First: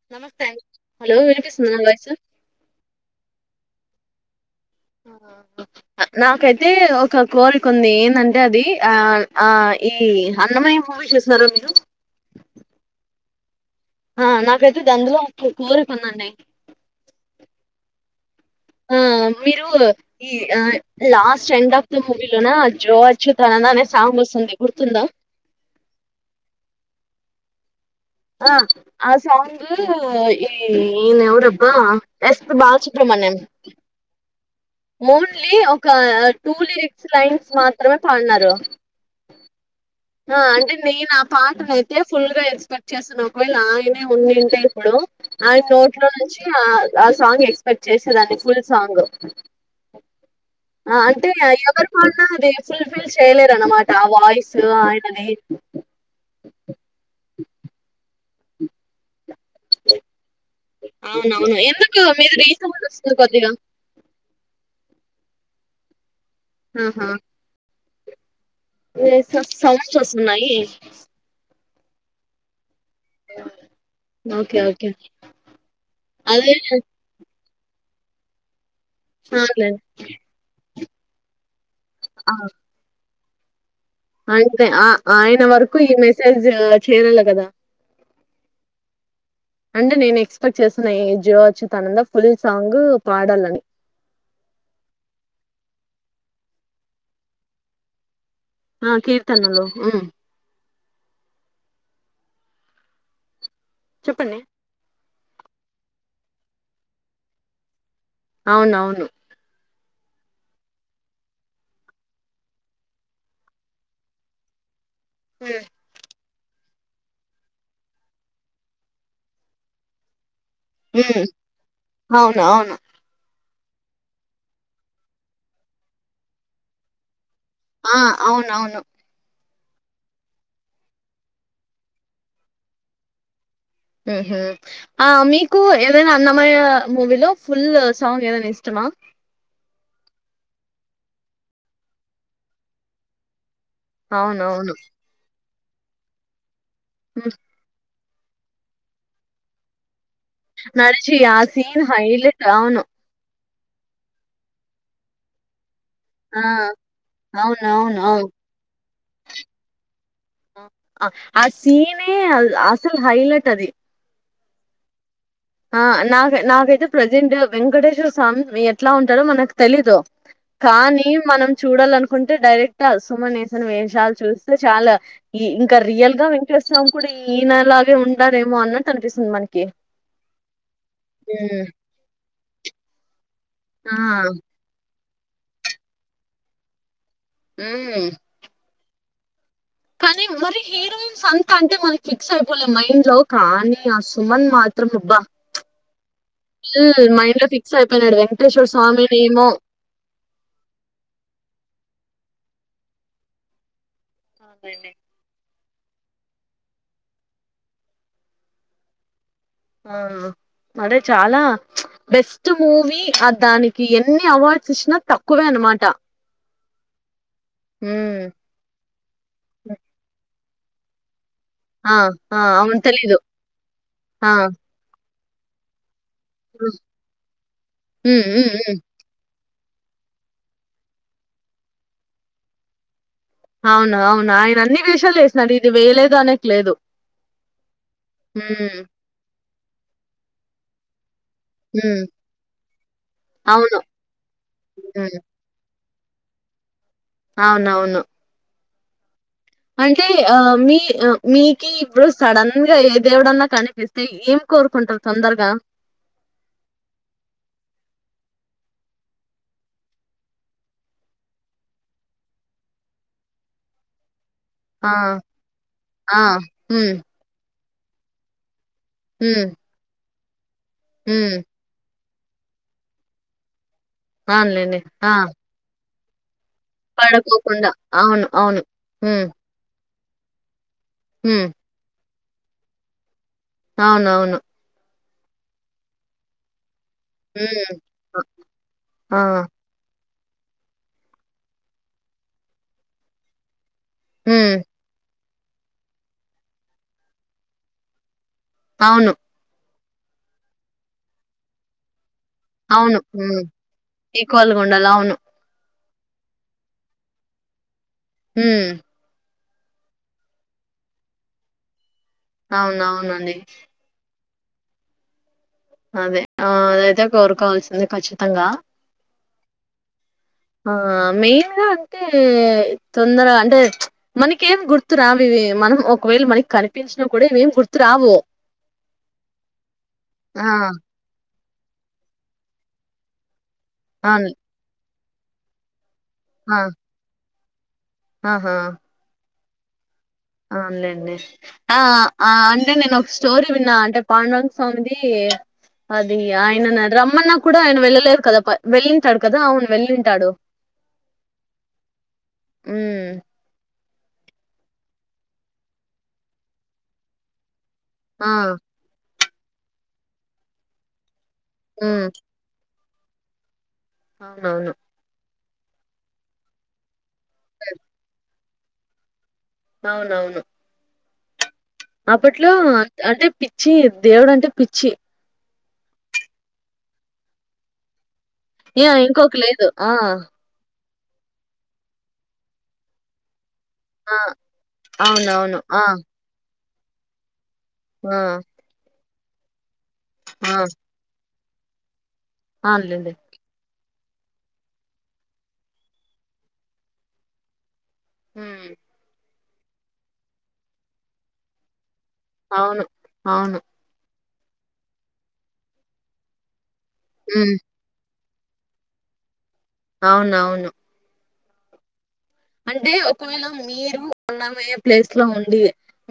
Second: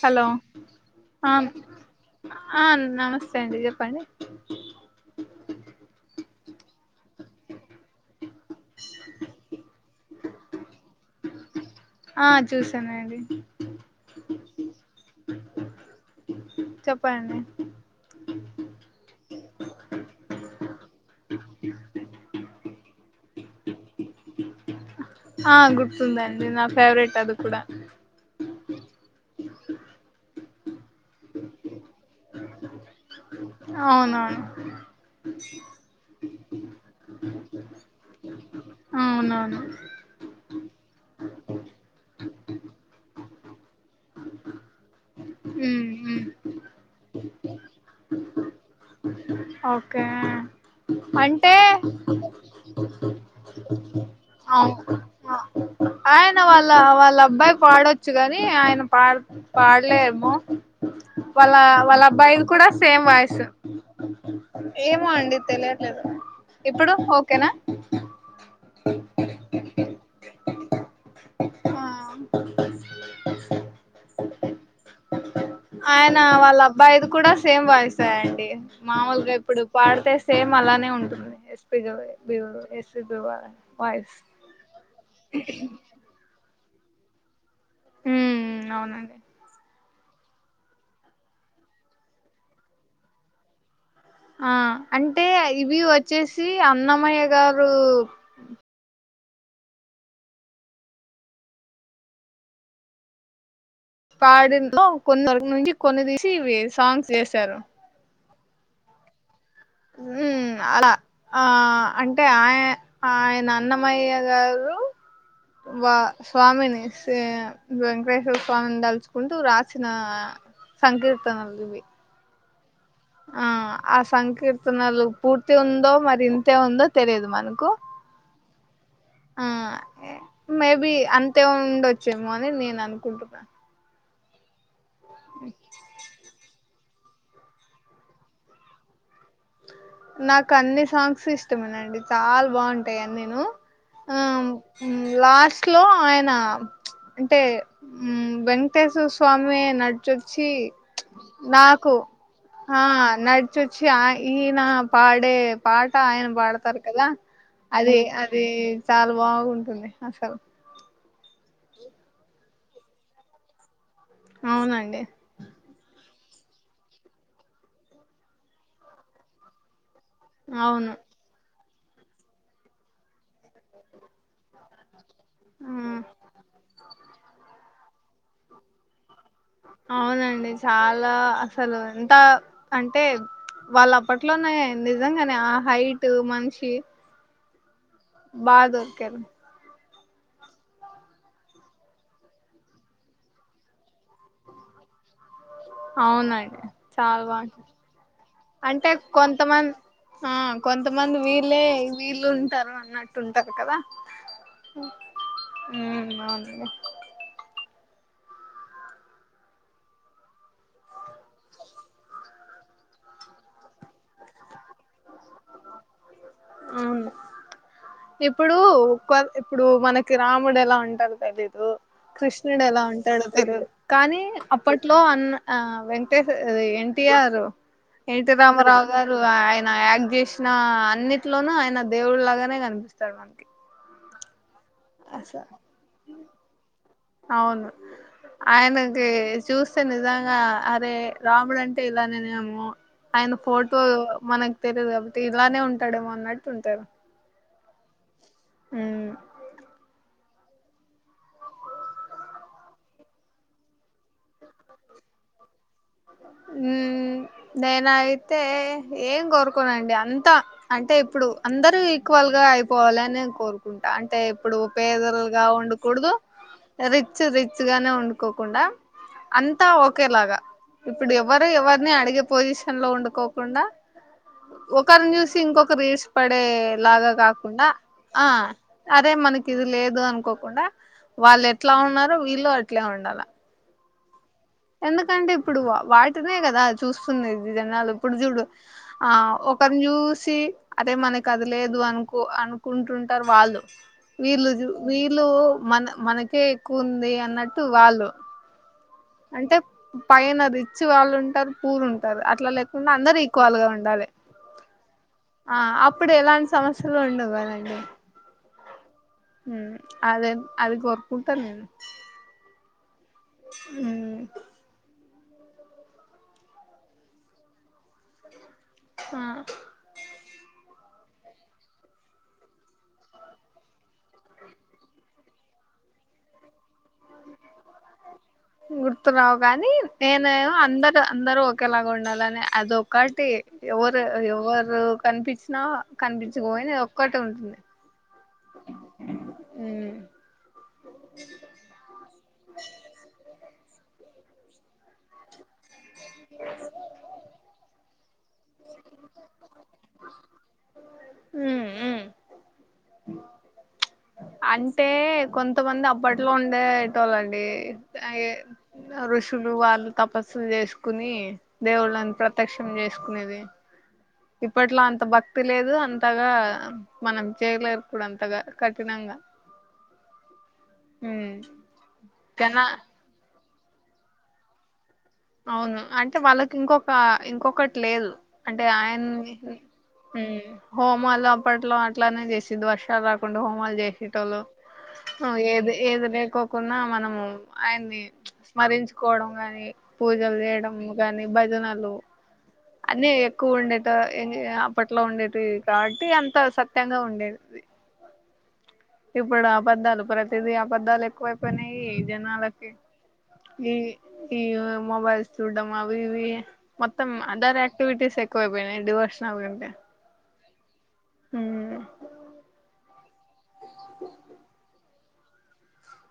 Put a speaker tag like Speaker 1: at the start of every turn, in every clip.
Speaker 1: Hello
Speaker 2: నమస్తే అండి. Hello
Speaker 1: ఆ
Speaker 2: వినిపిస్తుందా నా వాయిస్
Speaker 1: ఆ నమస్తే అండి చెప్పండి.
Speaker 2: నాకైతే ఒక కోరిక ఉంది ఏందం టే అది అయ్ అయ్ ఈ అన్నమయ్య మూవీ చూస్తున్నారా మీరు
Speaker 1: ఆ చూసాను అండి.
Speaker 2: ర [unintelligible]
Speaker 1: చెప్పండి.
Speaker 2: ఆ మీరు ఈ ఆ లాస్ట్ ఎండ్ ఆఫ్ ద మూవీలోనా జో అచ్చుత అనే సాంగ్ వస్తుంది గుర్తుందా
Speaker 1: ఆ గుర్తుందండి నా ఫేవరెట్ అది కూడా
Speaker 2: ఆ ఆ సౌంగ్ ఈ ఈనెవరబ్బా ఎస్ పి బాలసుబ్రమణ్యం
Speaker 1: అవునవును
Speaker 2: మోన్లీ ఒక అర్ టూ లిరిక్స్ లైన్స్ మాత్రమే పాడినారు
Speaker 1: అవునవును
Speaker 2: ఆ అంటే నేను ఆ పాటనైతే ఫుల్ గా ఎక్స్పెక్ట్ చేశాను ఒకవేళ ఆయనే ఉనింటే ఇప్పుడు ఆయన
Speaker 1: ఉమ్
Speaker 2: నోట్లో
Speaker 1: ఉమ్
Speaker 2: నుంచి ఆ ఆ సాంగ్ ఎక్స్పెక్ట్ చేసేదాన్ని ఫుల్ సాంగ్
Speaker 1: ఓకే
Speaker 2: ఆ అంటే ఎవరు పాడినా అది ఫుల్ఫిల్ చేయలేరనమాట ఆ వాయిస్
Speaker 1: అవును
Speaker 2: ఆయనది
Speaker 1: పాడొ చ్చు కాని ఆయన పాడు పాడలేమో వాళ్ళ
Speaker 2: అవునవును ఎందుకు
Speaker 1: వాళ్ళ
Speaker 2: మీది
Speaker 1: అబ్బాయిది కూడా
Speaker 2: రీసౌండ్
Speaker 1: సేమ్
Speaker 2: వస్తుంది
Speaker 1: వాయిస్
Speaker 2: కొద్దిగా
Speaker 1: ఏమో అండి తెలియట్లేదు ఇప్పుడు
Speaker 2: ఆహా!
Speaker 1: ఓకేనా
Speaker 2: ఉన్నయి.
Speaker 1: ఆ
Speaker 2: ఓకే ఓకే
Speaker 1: ఆయన
Speaker 2: అదే
Speaker 1: వాళ్ళ అబ్బాయిది కూడా సేమ్ వయిసే అండి మామూలుగా ఇప్పుడు
Speaker 2: అవునులేండి
Speaker 1: పాడితే సేమ్ అలానే ఉన్ [inaudible] పిగో పిగో ఎస్సీ వ
Speaker 2: అంతే ఆ ఆయన వరకు ఈ మెసేజ్ చరలా కదా
Speaker 1: హ అవునండి
Speaker 2: అంటే నేను ఎక్స్పెక్ట్ చేసిన ఈ జి వచ్చి తనంద ఫుల్ సాంగ్ పాడాలని
Speaker 1: ఆ అంటే ఇవి వచ్చేసి అన్నమయ్య గారు
Speaker 2: నాకి తన్నాలో చెప్పండి
Speaker 1: పాడి కొ నుంచి కొన్ని ద వి సాంగ్స్ లేసారు
Speaker 2: అవునవును
Speaker 1: ఉ అలా ఆ అంటే ఆయ ఆయన అన్నమయ్య గారు వా స్వామిని వెేంకటేశ్వర స్వామిని దలుచుకుంటూ రాసిన సంకీర్తనలువి
Speaker 2: జాము
Speaker 1: ఆ ఆ సంకీర్తనలు పూర్తి ఉందో మరి ఇంతే ఉందో తెలియదు మ
Speaker 2: ఆ అవునవును
Speaker 1: ఆ ఏ మేబి అంతే ఉండచ్చు ఏమో అని నేను అనుకుంటున్నాను
Speaker 2: హె హే ఆ మీకు ఎవైనా అన్నమయ మూవీలో ఫుల్ సాంగ్ ఏదైనా ఇష్టమా?
Speaker 1: నాకు అన్ని సాంగ్స్ ఇష్టమేనండి చాలా బాగుంటాయ్ అన్నిను ఉమ్
Speaker 2: అవునవును
Speaker 1: హమ్ లాస్ట్ క్లో ఆయన
Speaker 2: ఉమ్
Speaker 1: అంటే ఉమ్ వెేంకటేశ్వర స్వామి నడ్ చోచి
Speaker 2: నడిచి ఆ సీన్
Speaker 1: నాకు
Speaker 2: హైలైట్
Speaker 1: ఆ
Speaker 2: అవును
Speaker 1: నాడ్ తుర్చి ఆ ఈన పాడే పాట ఆయన
Speaker 2: ఆ
Speaker 1: బడతారు కదా, అది
Speaker 2: అవునవును అవును
Speaker 1: అది చాలా బాగుంటుంది అసలు
Speaker 2: అ ఆ సీనే అసలు హైలైట్ అది
Speaker 1: అవునండి
Speaker 2: ఆ నక్ నాకైతే ప్రజెంట్ వెంకటేశ్వర స్వామి ఎట్లా ఉంటాడో మనకు తెలీదు.
Speaker 1: అవును
Speaker 2: కానీ మనం చూడాలనుకుంటే డైరెక్ట్ ఆసుమనేసన్ వేషాలు చూస్తే చాల ఈ ఇంకా
Speaker 1: మ్మ్
Speaker 2: రియల్ గా వెంకటేశ్ స్వామి గుడి ఇనాలాగే ఉంటారేమో అన్నట్టు అనిపిస్తుంది మనక్
Speaker 1: అవునండి చాలా అసలు ఎంతా ఆ అంటే వాళ్ళ
Speaker 2: ఆ
Speaker 1: అప్పట్లోనే నిర్ నిజంగానా హైటు మనిషి
Speaker 2: ఉమ్
Speaker 1: బా దొరకరు
Speaker 2: కని మరి హీరోయిన్స్ అంతా అంటే మన ఫిక్స్ అయిపోలేం మైండ్ లో కానీ, ఆ సుమన్ మాత్రం అబ్బా
Speaker 1: అవునండి
Speaker 2: ఫుల్
Speaker 1: చాలా
Speaker 2: మైండ్ లో
Speaker 1: బాగుంటది
Speaker 2: ఫిక్స్ అయిపోయినాడు వెంకటేశ్వర
Speaker 1: అంటే
Speaker 2: స్వామినేమో
Speaker 1: కొంతమద్ ఆ కొంతమంది వీళ్ళే వీళ్ళు ఉంటారు అన్నట్టు ఉంటారు కదా
Speaker 2: అవున్లేండి
Speaker 1: ఉమ్ అవును అండి
Speaker 2: ఆ అదే చాలా బెస్ట్ మూవీ ఆ దానికి ఎన్ని అవార్డ్స్ ఇచ్చినా తక్కు
Speaker 1: అవును
Speaker 2: ఉమ్
Speaker 1: ఇప్పుడు కొ ఇప్పుడు మనకి రామ్ కుండలా ఉంటాది కదే హు ఊ
Speaker 2: ఆ ఆ
Speaker 1: కృష్ణుడు
Speaker 2: అవును
Speaker 1: ఎలా ఉంటాడు తెలీదు. కానీ
Speaker 2: ఆ
Speaker 1: అప్పట్లో అన్న ఆ వెం
Speaker 2: హ్మ్
Speaker 1: ఎన్టీఆర్
Speaker 2: హ్మ్
Speaker 1: ఎన్టి
Speaker 2: హ్మ్. హ్మ్.
Speaker 1: రామరావు గారు ఆ నా యాంగ్ చేసిన అన్నిట్లోనూ ఆయన దేవుడు లాగానే కనిపిస్తాడు మనకి.
Speaker 2: అవును అవును ఆయన అన్ని వేషాలు ఏసినాడు.
Speaker 1: అసలు
Speaker 2: ఇది వేయలేదు అనేకి లేదు.
Speaker 1: అవును
Speaker 2: హ్మ్.
Speaker 1: ఆయనకి చూస్తే నిజంగా అరే రాముడు అంటే
Speaker 2: హ్మ్.
Speaker 1: ఇలానేనేమో ఆయన
Speaker 2: అవును.
Speaker 1: ఫోటో మనకు తెలియదు.
Speaker 2: హ్మ్.
Speaker 1: కాబట్టి ఇలానే ఉం ఉంటాడేమో అన్నట్టు ఉంటాడు.
Speaker 2: అవునవును
Speaker 1: హ్మ్
Speaker 2: అంటే ఆ మీ అ మీకి ఇప్పుడు సడన్ గా ఏ దేవుడన్నా కనిపిస్తే ఏం కోరుకుంటారు తొందరగా.
Speaker 1: ఉ నేనయితే ఏం కోరుకోనండి అంతా అంటే ఇప్పుడు అందరు ఈక్వల్ గా అయిపోవాలని కోరుకుంటా. అంటే ఇప్పుడు
Speaker 2: ఆ!
Speaker 1: పేదలుగా ఉండకూడదు.
Speaker 2: ఆ! హ్మ్.
Speaker 1: రిచ్ రి ముద్దుగానే వండుకోకుండా
Speaker 2: హ్మ్.
Speaker 1: అంతా ఒకేలాగా ఇప్పుడు
Speaker 2: హ్మ్.
Speaker 1: ఎవరు ఎవరిని అడిగి పొజిషన్ లో ఉండుకోకుండా
Speaker 2: అవునులెండి.
Speaker 1: ఒకర్ని
Speaker 2: ఆ!
Speaker 1: చూసి ఇంకొకరు వే అండే లాగా కాకుండా
Speaker 2: పడుకోకుండా. అవును.
Speaker 1: ఆ
Speaker 2: అవును.
Speaker 1: అదే
Speaker 2: హ్మ్.
Speaker 1: మనకి ఇది లేదు. దో అనుకోకుండా
Speaker 2: హ్మ్.
Speaker 1: వాళ్ళు ఎట్లా ఉన్నారో వీళ్ళ లో అట్లా ఉండాల
Speaker 2: అవునవును
Speaker 1: ఎందుకంటే ఇప్పుడు వాటిదే కదా. చూస్తుంది అండి
Speaker 2: హ్మ్.
Speaker 1: జనాలు ఇప్పుడు చూడు ఆ ఒకరిని చూ సి అదే మనకు అది లేదు అనుకో అనుకుంటుంటారు వాళ్ళు. వీళ్లు
Speaker 2: హ్మ్.
Speaker 1: జు వీ ఇల్లు మన మనకే ఎక్కువ ఉంది అన్నట్టు వాళ్ళు.
Speaker 2: అవును
Speaker 1: అంటే పైన రిచ్చి వాళ్ళు ఉంటారు. పూరు ఉంట కాదు అట్లా లేకుండా
Speaker 2: అవును.
Speaker 1: అందరు
Speaker 2: హ్మ్.
Speaker 1: ఈక్వల్ గా ఉండాలి.
Speaker 2: ఈక్వల్‌గుండాలి. అవును.
Speaker 1: ఆ అప్ ఇప్పుడు ఎలాంటి సమస్యలు ఉండవు కదండి.
Speaker 2: హ్మ్
Speaker 1: అదే అది కోర్కుంటా నేను
Speaker 2: అవునవున నే
Speaker 1: ఉమ్,
Speaker 2: అదే ఆ అదయితే కోరుకోవాల్సింది కఖచ్చితంగా
Speaker 1: ఆ
Speaker 2: ఆ మెయిన్గా అంటే తొందరగా అంటే మనకేఏం గుర్తురావివి మనం ఒకవేళ మనకి కనెక్
Speaker 1: గుర్తున్నావు కానీ నేను
Speaker 2: ఆ!
Speaker 1: ఏమో అందరు అందరు ఒ ఒకే లాగ ఉండాలని అది ఒకటి ఎవరు
Speaker 2: అవును.
Speaker 1: ఎవరు కనిపించినా
Speaker 2: ఆ!
Speaker 1: కనిపించపోయినా అది ఒక్కటి ఉంటుంది
Speaker 2: ఆహా
Speaker 1: ఉమ్
Speaker 2: అవునులెండి ఆ ఆ అంటే నేను ఒక స్టోరీ న్న అంటే పాండురంగ స్వామిది అదయ్య అయన రమ్మన్నా కూడా ఆయన వెళ్ళలేేదు కదా ప వెళ్లింటాడు కదా అవును వెళ్ళింటాడు హ్మ్.
Speaker 1: అ అంటే కొంతమంది అప్పట్లో ఉండేటోళ్ళండి ఐ
Speaker 2: ఆ!
Speaker 1: ఋష్ లు వాళ్ళు తపస్సులు చేసుకుని
Speaker 2: హ్మ్.
Speaker 1: దేవుళ్ళని ప్రత్యక్షం చేస్ ఏది
Speaker 2: అవునవును.
Speaker 1: ఇప్పట్లో అంత భక్తి తెలిదు అంతగా మనం చేయలేరు కూడా అంతగా కట్నాంగా
Speaker 2: అవునవును
Speaker 1: హ
Speaker 2: అప్పట్లో అంటే పిచ్చి దేవుడు అంటే పిచ్చి
Speaker 1: అవును అంటే వాళ్ళకి ఇంకొక ఇంకొకటి లేదు అంటే
Speaker 2: ఏ
Speaker 1: ఆయన
Speaker 2: ఇంకొక లేదు ఆ
Speaker 1: హోమాలు అప్పట్లో అట్లానే చేసది వర్షాలు రాకుండా హో
Speaker 2: ఆ
Speaker 1: చేసేటో ఏ
Speaker 2: అవునవును ఆ
Speaker 1: ఏద కున్నా మనము ఆయన్ని
Speaker 2: ఆ
Speaker 1: స్మరించు కొడం గాని. పూజలు
Speaker 2: ఆ
Speaker 1: చేయడం గాని. భజనలు.
Speaker 2: అవునులేండి
Speaker 1: అన్నీ ఎక్కువ ఉండది. ఇ అప్పట్లో ఉండేది కాబట్టి అంత సత్యంగా ఉండేది.
Speaker 2: హమ్
Speaker 1: ఇప్పుడు ఆబద్దాలు ప్రతిదీ ఆబద్దాలు ఎక్కువైపోయినాయి. జనాలకి
Speaker 2: అవును అవును
Speaker 1: ఈ. ఈ మొబైల్స్ చూడ్డం అవి ఇవి. మొత్తం
Speaker 2: మ్మ్
Speaker 1: అదర్ ఆక్టివిటీస్ ఎ కోవైపోయినై డివోషనల్ కంటే
Speaker 2: అవునవును
Speaker 1: ఉమ్
Speaker 2: అంటే ఒకవేళ మీరు ఉన్నమయ్యే ప్లేస్ లో ఉండి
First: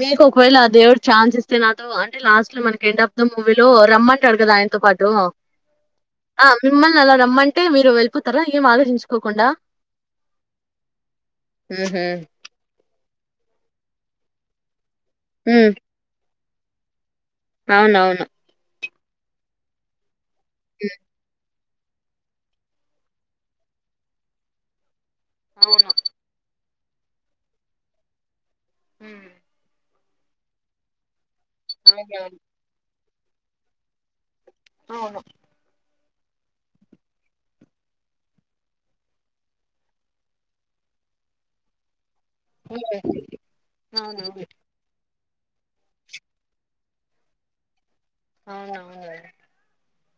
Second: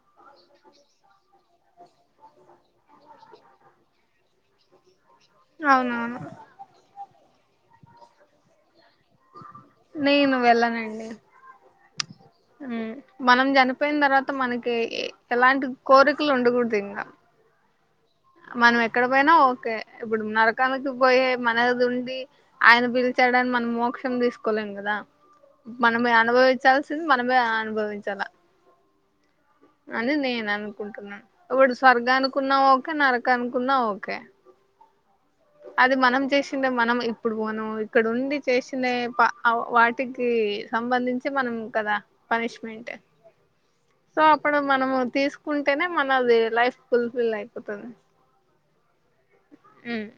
Speaker 2: మీకు ఒకవేళ దేవుడు ఛాన్స్ ఇస్తే నాతో అంటే లాస్ట్ లో మనకి ఎండ్ ఆఫ్ ద మూవీ లో రమ్మంటడు కదా ఆయనతో పాటు. టు
Speaker 1: అవునవును
Speaker 2: ఆ మిమ్మల్ని అలా రమ్ అమ్మంటే మీరు వెళ్ళిపోర ఏం ఆలోచించు.
Speaker 1: నేను వెళ్ళనండి.
Speaker 2: ఉ హు.
Speaker 1: మనం చనిపోయిన తర్వాత మనకి. ఎలాంటి
Speaker 2: మ్మ్
Speaker 1: కోరికలు ఉండ. కూడ్తిన్న.
Speaker 2: అవునవును.
Speaker 1: మనము ఎక్కడ బోయినా ఓకే. ఇప్పుడు నరకానికి
Speaker 2: మ్మ్
Speaker 1: పోయె అది ఉండి ఆయన పిలిచాడానీ మనం మోక్షం తీసుకోలేం కదా.
Speaker 2: అవును
Speaker 1: మనమే అనుభవించాల్స్ మనమే అనుభవించాల
Speaker 2: హుమ్
Speaker 1: అని నేను అనుకుంటున్నా ఇప్పుడు
Speaker 2: అవునవును
Speaker 1: స్వర్గానుకున్నా ఓ నరకానుకున్నా ఓకే
Speaker 2: అవును
Speaker 1: అది మనం చేసిందే మనం ఇప్పుడు మనం ఇక్కడ ఉండి చేసినే ప వాటికి సంబంధించి మనం కదా పనిష్మెంట్
Speaker 2: మ్మ్
Speaker 1: సో
Speaker 2: అవునవును
Speaker 1: అప్పుడు మనము తీసుకు కుంటేనే మనది లైఫ్ ఫుల్ ఫిల్ అయి పోతాది
Speaker 2: అవునవును లేండి
Speaker 1: అ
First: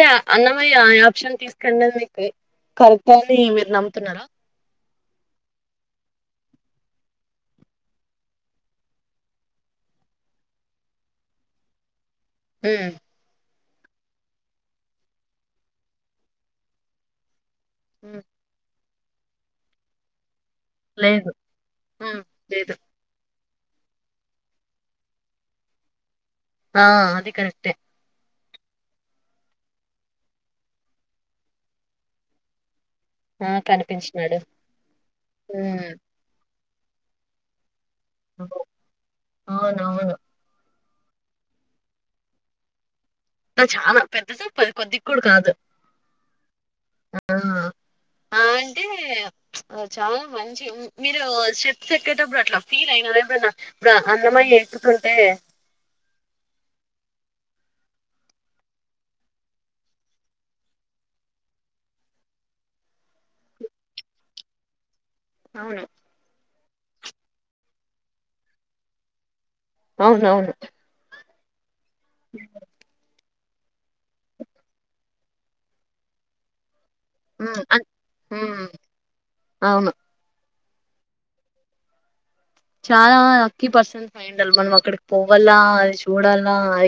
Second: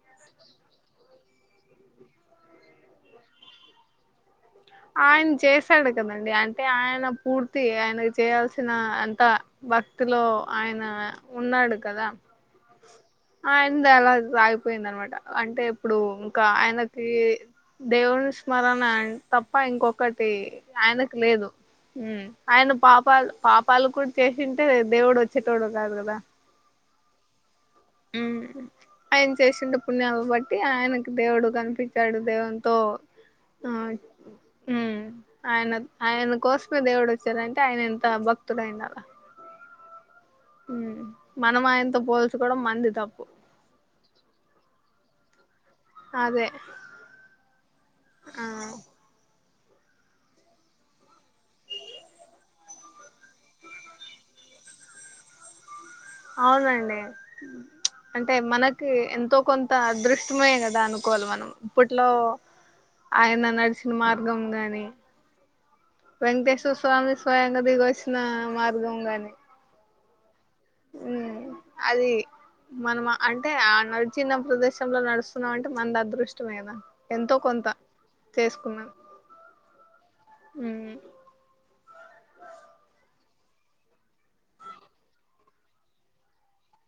Speaker 2: కరెక్టే అని మీరు నమ్ముతున్నారా
Speaker 1: ఆయన చేశాడు కదండి అంటే ఆయన పూర్తి ఆయనకు చేయాల్సిన అంత భక్తిలో ఆయన ఉన్నాడు కదా
Speaker 2: ఉ
Speaker 1: ఆయన్ ది అలా సాగిపోయింది అనమాట అంటే ఇప్పుడు ఇంకా ఆయనకి
Speaker 2: హ్మ్
Speaker 1: దేవుని స్మరణ ఆ తప్ప ఇంకొకటి ఆయనకు లేదు
Speaker 2: హ్మ్
Speaker 1: ఆయన
Speaker 2: లేదు
Speaker 1: పాపాలు పాపాలు కూడా చేసింటే దేవుడు వచ్చేటోడు కాదు కదా
Speaker 2: ఆ అదిే కరెక్టేఏ
Speaker 1: హు ఆయన చేసిన పుణ్యాలని బట్టి ఆయనకు దేవుడు కనిపించాడు దేవునితో
Speaker 2: ఆ కనిపించినాడు
Speaker 1: ఉమ్
Speaker 2: హు
Speaker 1: ఆయన [unintelligible] దేవుడు వచ్చారంటే ఆయన ఎం ఎంత భక్తుడు అయిండాల
Speaker 2: అవునవును
Speaker 1: ఊ మనం ఆయనతో పోల్చుకోవడం మంది తప్పు
Speaker 2: అంతా చాలా పెద్ద [unintelligible] కొద్దిగ కూడా కాదు
Speaker 1: అదే
Speaker 2: ఆ ఆ అంటే చాలా మంచి మీరు స్టెప్స్ ఎక్కేటప్పుడు అట్లా ఫీల్ అయినార ఎప్పుడైన ఇప్పుడు అన్నమయ్య ఎక్కుతుంటే
Speaker 1: అవునండి అంటే మనకి ఎంతో కొంత అదృష్టమే కదా అనుకోవాలి మనం ఇప్పట్లో ఆయన నడిచిన మార్గం గాని
Speaker 2: అవును
Speaker 1: వెంకటేశ్వర స్వామి స్వయంగా దిగ వచ్చిన మార్గం గాని
Speaker 2: అవునవును
Speaker 1: ఉ అది మనమా అంటే ఆయన వచ్చిన ప్రదేశంలో నడుస్తున్నాం అంటే మనది అదృష్టమే కదా ఎంతో
Speaker 2: అ
Speaker 1: కొంత
Speaker 2: ఆన్ హు అవును
Speaker 1: హు
Speaker 2: చాలా లక్కీ పర్సమీ అయిఉండాలి మనం అక్కడికి పోవాల్ల అది చూడాలన్న అ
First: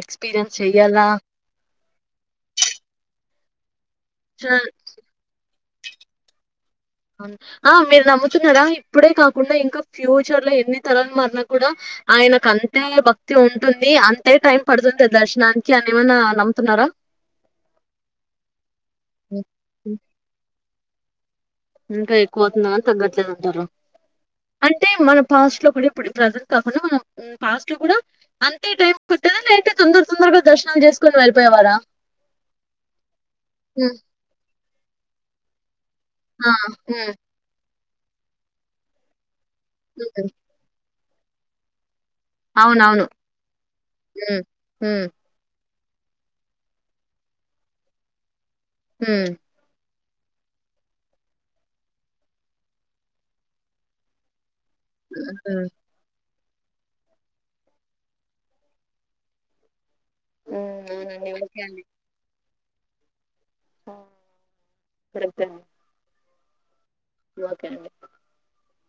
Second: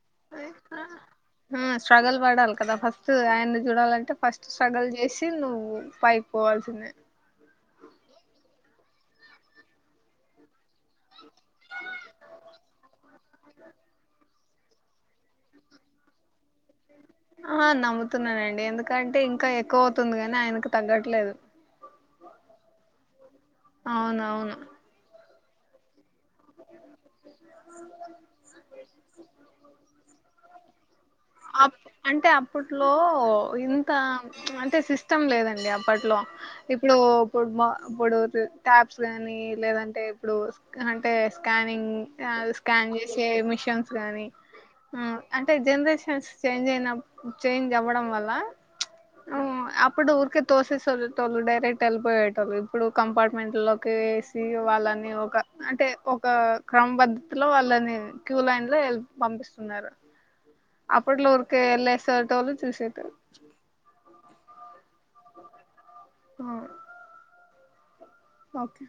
Speaker 1: ఆ స్ట్రగల్ల్ కదా ఫస్ట్ ఆయ్ న్ని చుడాలం అే ఫస్ట్
Speaker 2: చ-
Speaker 1: స్ట్రగల్ చేసి నువ్వు పైకి పోవల్
Speaker 2: అవును ఆ మీరు నమ్ముతున్నారా ఇప్పుడే కాకుండా ఇంకా ఫ్యూచర్ లో ఎన్ని తరాలు మ న కూడా ఆయనకు అంతే భక్తి ఉంటుంది అం టైమ్ పడుతుంది దర్శనానికి అని ఏమన్నా లం
Speaker 1: ఆ నమ్ముతున్నానండి ఎందుకంటే
Speaker 2: ఉం.
Speaker 1: ఇంకా ఎక్కువ
Speaker 2: ఉం.
Speaker 1: అవుతుంది గాని ఆయనకు తగ్గట్లేదు
Speaker 2: ఇంకా ఎక్కువ అవుతుందని తగ్గట్లేదు అంటార
Speaker 1: అవునవును
Speaker 2: అంటే మనం పాస్ట్ లో అప్పుడప్పుడు ప్రజర్ కాకుండా మనం పాస్ట్ లో కూడా అంతే టైం పట్టేద లేదా అందరు తొందరగా దర్శనాలు చేసుకొని వెళ్ళిపోయేవారా
Speaker 1: అప్ అంటే అప్పట్లో ఇంత
Speaker 2: హ్మ్
Speaker 1: అంటే సిస్టమ్ లేదండి అప్పట్లో ఇప్పుడు ఇప్పుడు అప్పుడు టాప్స్ అని లేదంటే
Speaker 2: ఉం, ఉం.
Speaker 1: ఇప్పుడు స్కరన్ట్ అంటే స్కానింగ్ ఆల్ స్కాన్
Speaker 2: అవునవును
Speaker 1: చేసే మిషన్స్ గానీ
Speaker 2: ఉం, ఉం.
Speaker 1: అంటే జనరే చెస్ చేంజ్ అయినం చేంజ్ అవ్వడం వల్ల
Speaker 2: హు
Speaker 1: ఇప్పుడు ఊరికే తోసేసిొళ్ేటళ్ళు డైరెక్ట్ వెళ్ళిపోయేటోళ్ళు ఇప్పుడు కంపార్ట్మెంట్ లోకి వేసి వాళ్ళని
Speaker 2: హ్మ్
Speaker 1: ఒక
Speaker 2: హ్మ్
Speaker 1: అంటే ఒక క్రమ పద్ధతిలో వాళ్ళని క్యూ లైన్ లో ఎల్ పంపిస్తున్నారు అప్పుట్లో
Speaker 2: అవునండి
Speaker 1: ఊరికే ఎల్లెసేటోళ్ళు చూసేతరా
Speaker 2: ఇప్పుడెల్త
Speaker 1: ఆ
Speaker 2: ఓకే అండి
Speaker 1: ఓకే